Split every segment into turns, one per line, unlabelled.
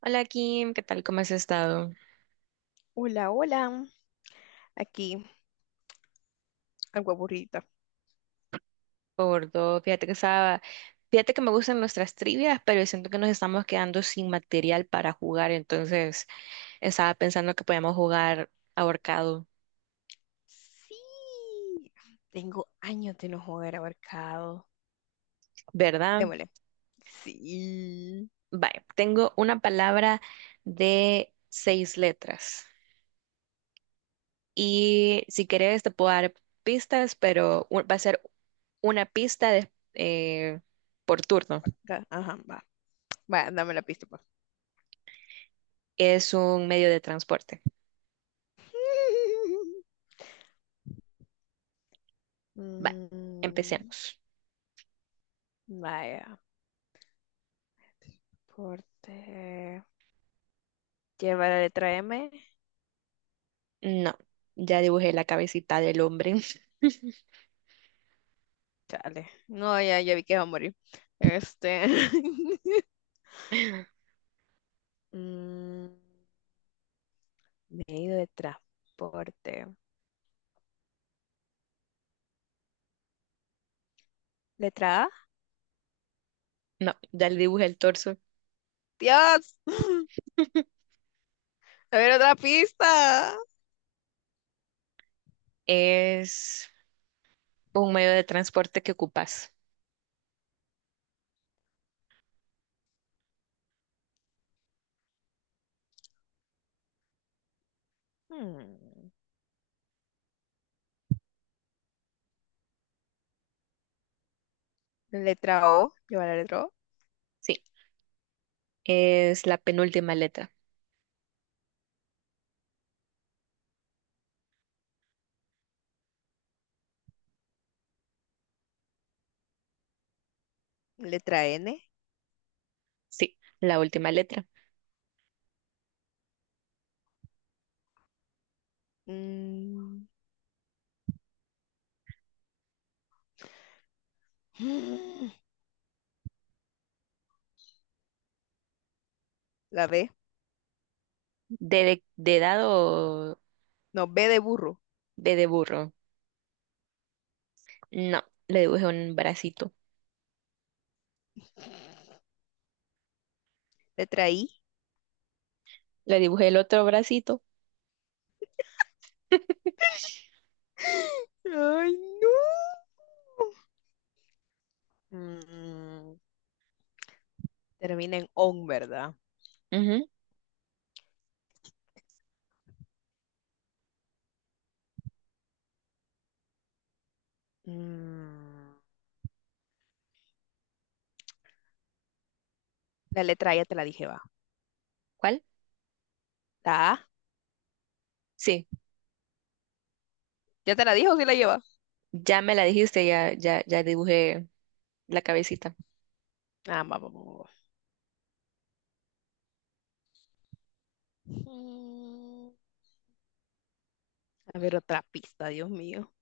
Hola Kim, ¿qué tal? ¿Cómo has estado?
Hola, hola. Aquí, algo aburrida.
Por todo, fíjate que me gustan nuestras trivias, pero siento que nos estamos quedando sin material para jugar, entonces estaba pensando que podíamos jugar ahorcado,
Sí, tengo años de no jugar ahorcado.
¿verdad?
Démosle. Sí.
Vale, tengo una palabra de seis letras y si quieres te puedo dar pistas, pero va a ser una pista por turno.
Acá, ajá, va. Vaya, dame la pista, pues.
Es un medio de transporte. Vale,
Mm,
empecemos.
vaya, porte. Lleva la letra M.
No, ya dibujé la cabecita del hombre.
Chale. No, ya, ya vi que va a morir. Este. Mm, medio de transporte. ¿Letra A?
No, ya le dibujé el torso.
¡Dios! A ver, otra pista.
Es un medio de transporte que ocupas.
Hmm. Letra O, lleva la letra O.
Sí, es la penúltima letra.
Letra N.
Sí, la última letra.
Mm. La B.
¿De, de dado
No, B de burro.
de burro? No, le dibujé un bracito.
Letra I.
Le dibujé el otro bracito.
Ay, no. Mm. Termina en on, ¿verdad?
Ujú.
Mm. La letra I ya te la dije, va.
¿Cuál?
La A.
Sí,
¿Ya te la dije o sí la lleva?
ya me la dijiste, ya dibujé la cabecita.
Ah, vamos, vamos, vamos. Mm, A ver, otra pista, Dios mío.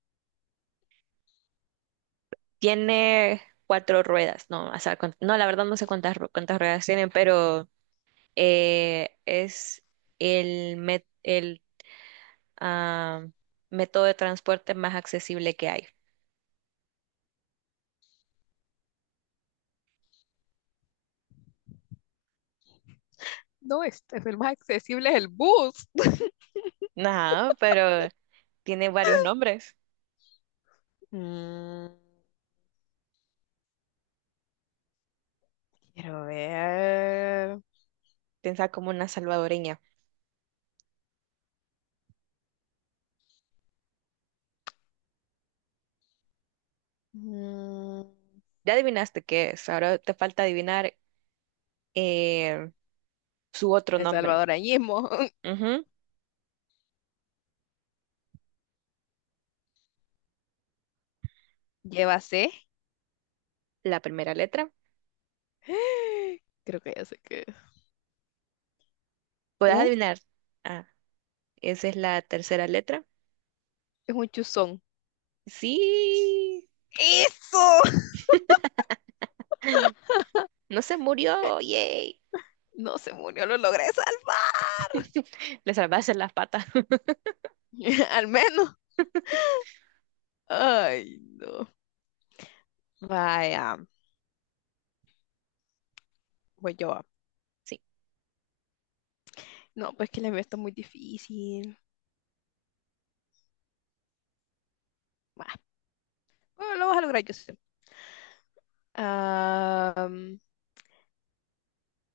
Tiene cuatro ruedas. No, o sea, no, la verdad no sé cuántas, cuántas ruedas tienen, pero es el ah, método de transporte más accesible que hay.
No, este es el más accesible, es el bus.
Ajá, pero tiene varios nombres.
Mm. Quiero ver.
Piensa como una salvadoreña.
Mm,
Ya adivinaste qué es. Ahora te falta adivinar eh, su otro
El
nombre.
Salvador ahí.
Ujú.
Lleva C.
La primera letra.
Creo que ya sé qué es.
¿Puedes
U
adivinar? Ah, esa es la tercera letra.
es un chuzón.
Sí.
¡Eso!
No se murió. Yay.
No se murió, lo logré salvar.
Le salvaste las patas.
Al menos. Ay, no. Vaya, voy yo. Ah.
Sí.
No, pues que la mía está muy difícil. Bah, bueno, lo vas a lograr, yo sé. Am,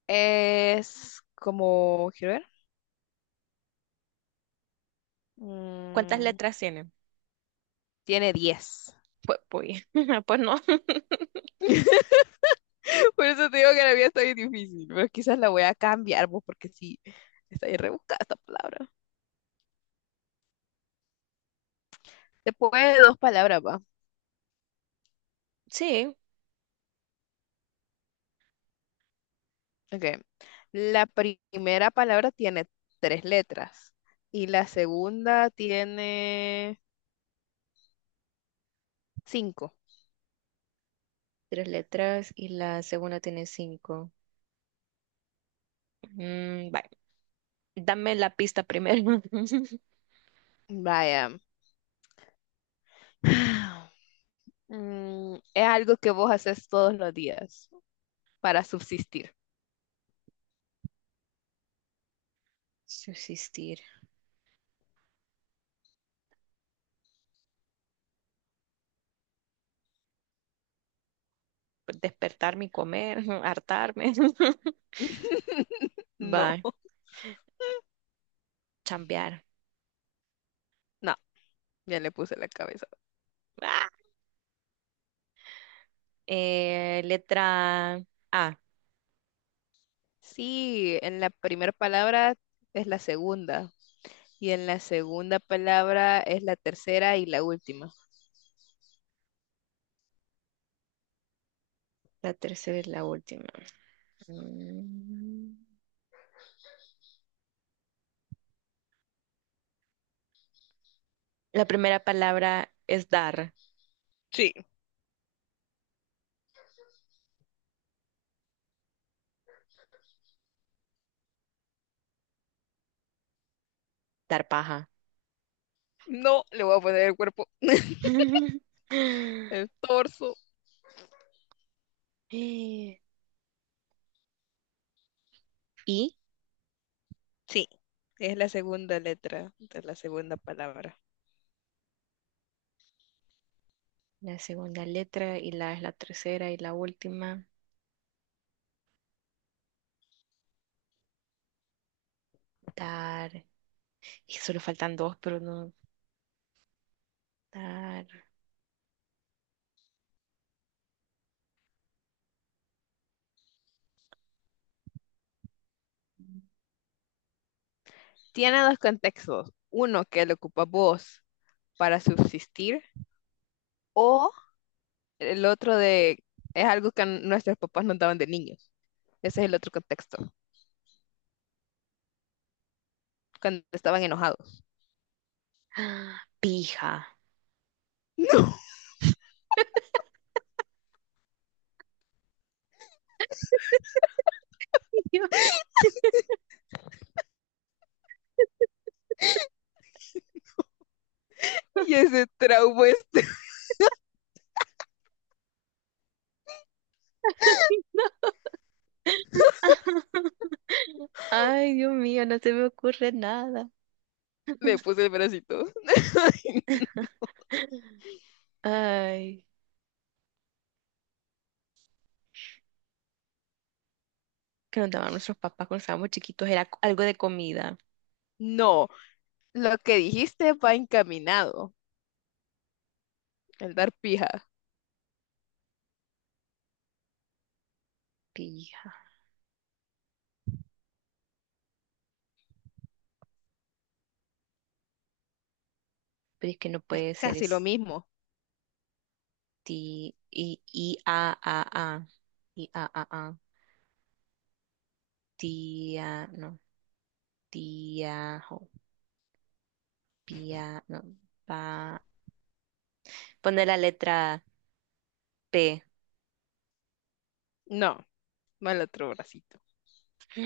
es como, quiero ver.
¿Cuántas
Mm,
letras tiene?
tiene 10.
Pues, pues no.
Por eso te digo que la vida está bien difícil, pero quizás la voy a cambiar, vos, porque sí, está bien rebuscada esta palabra. Después de dos palabras, va.
Sí,
Ok. La primera palabra tiene tres letras y la segunda tiene cinco.
tres letras y la segunda tiene cinco. Mm, vale. Dame la pista primero.
Vaya. Es algo que vos haces todos los días para subsistir.
Subsistir. Despertarme y comer, hartarme.
No,
Va, chambear.
no, ya le puse la cabeza.
Ah, letra A.
Sí, en la primera palabra es la segunda. Y en la segunda palabra es la tercera y la última.
La tercera es la última. Mm, La primera palabra es dar,
Sí,
dar paja.
no le voy a poner el cuerpo, el torso.
¿Y?
Sí, es la segunda letra de la segunda palabra.
La segunda letra y la es la tercera y la última. Tar. Y solo faltan dos, pero no. Tar.
Tiene dos contextos. Uno que lo ocupa vos para subsistir, o el otro de, es algo que nuestros papás nos daban de niños. Ese es el otro contexto, cuando estaban enojados.
Ah, pija. Yo,
Y ese trauma, este,
ay, no. Ay, Dios mío, no se me ocurre nada.
le puse el bracito.
Ay, que nos daban nuestros papás cuando estábamos chiquitos era algo de comida.
No, lo que dijiste va encaminado, el dar pija.
Pija. Pero es que no puede ser
Casi lo
es
mismo.
ti- i i a a. Y a, a, tía, no, tiajo, pia, no, pa. Pone la letra P.
No, no el otro bracito.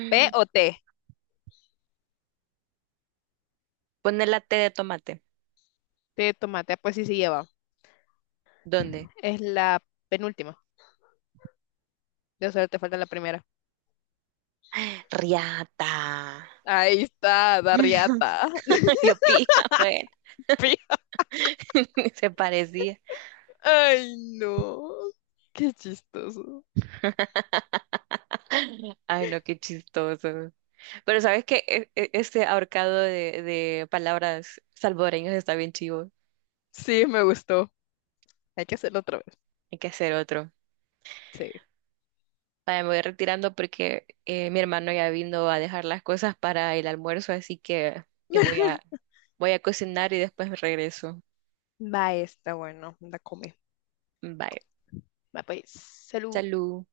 ¿P o T?
Pone la T de tomate.
Té de tomate, ah, pues sí se lleva.
¿Dónde?
Es la penúltima. De solo te falta la primera.
Riata.
Ahí está, Darriata.
Yo pija, bueno.
Pi-
Se parecía.
Ay, no. Qué chistoso.
Ay, no, qué chistoso. Pero sabes que este ahorcado de palabras salvadoreñas está bien chivo.
Sí, me gustó. Hay que hacerlo otra vez.
Hay que hacer otro.
Sí.
Vaya, me voy retirando porque mi hermano ya vino a dejar las cosas para el almuerzo, así que eh, voy a, voy a cocinar y después me regreso.
Va, está bueno. La come.
Bye.
Va, pues. Salud.
Salud.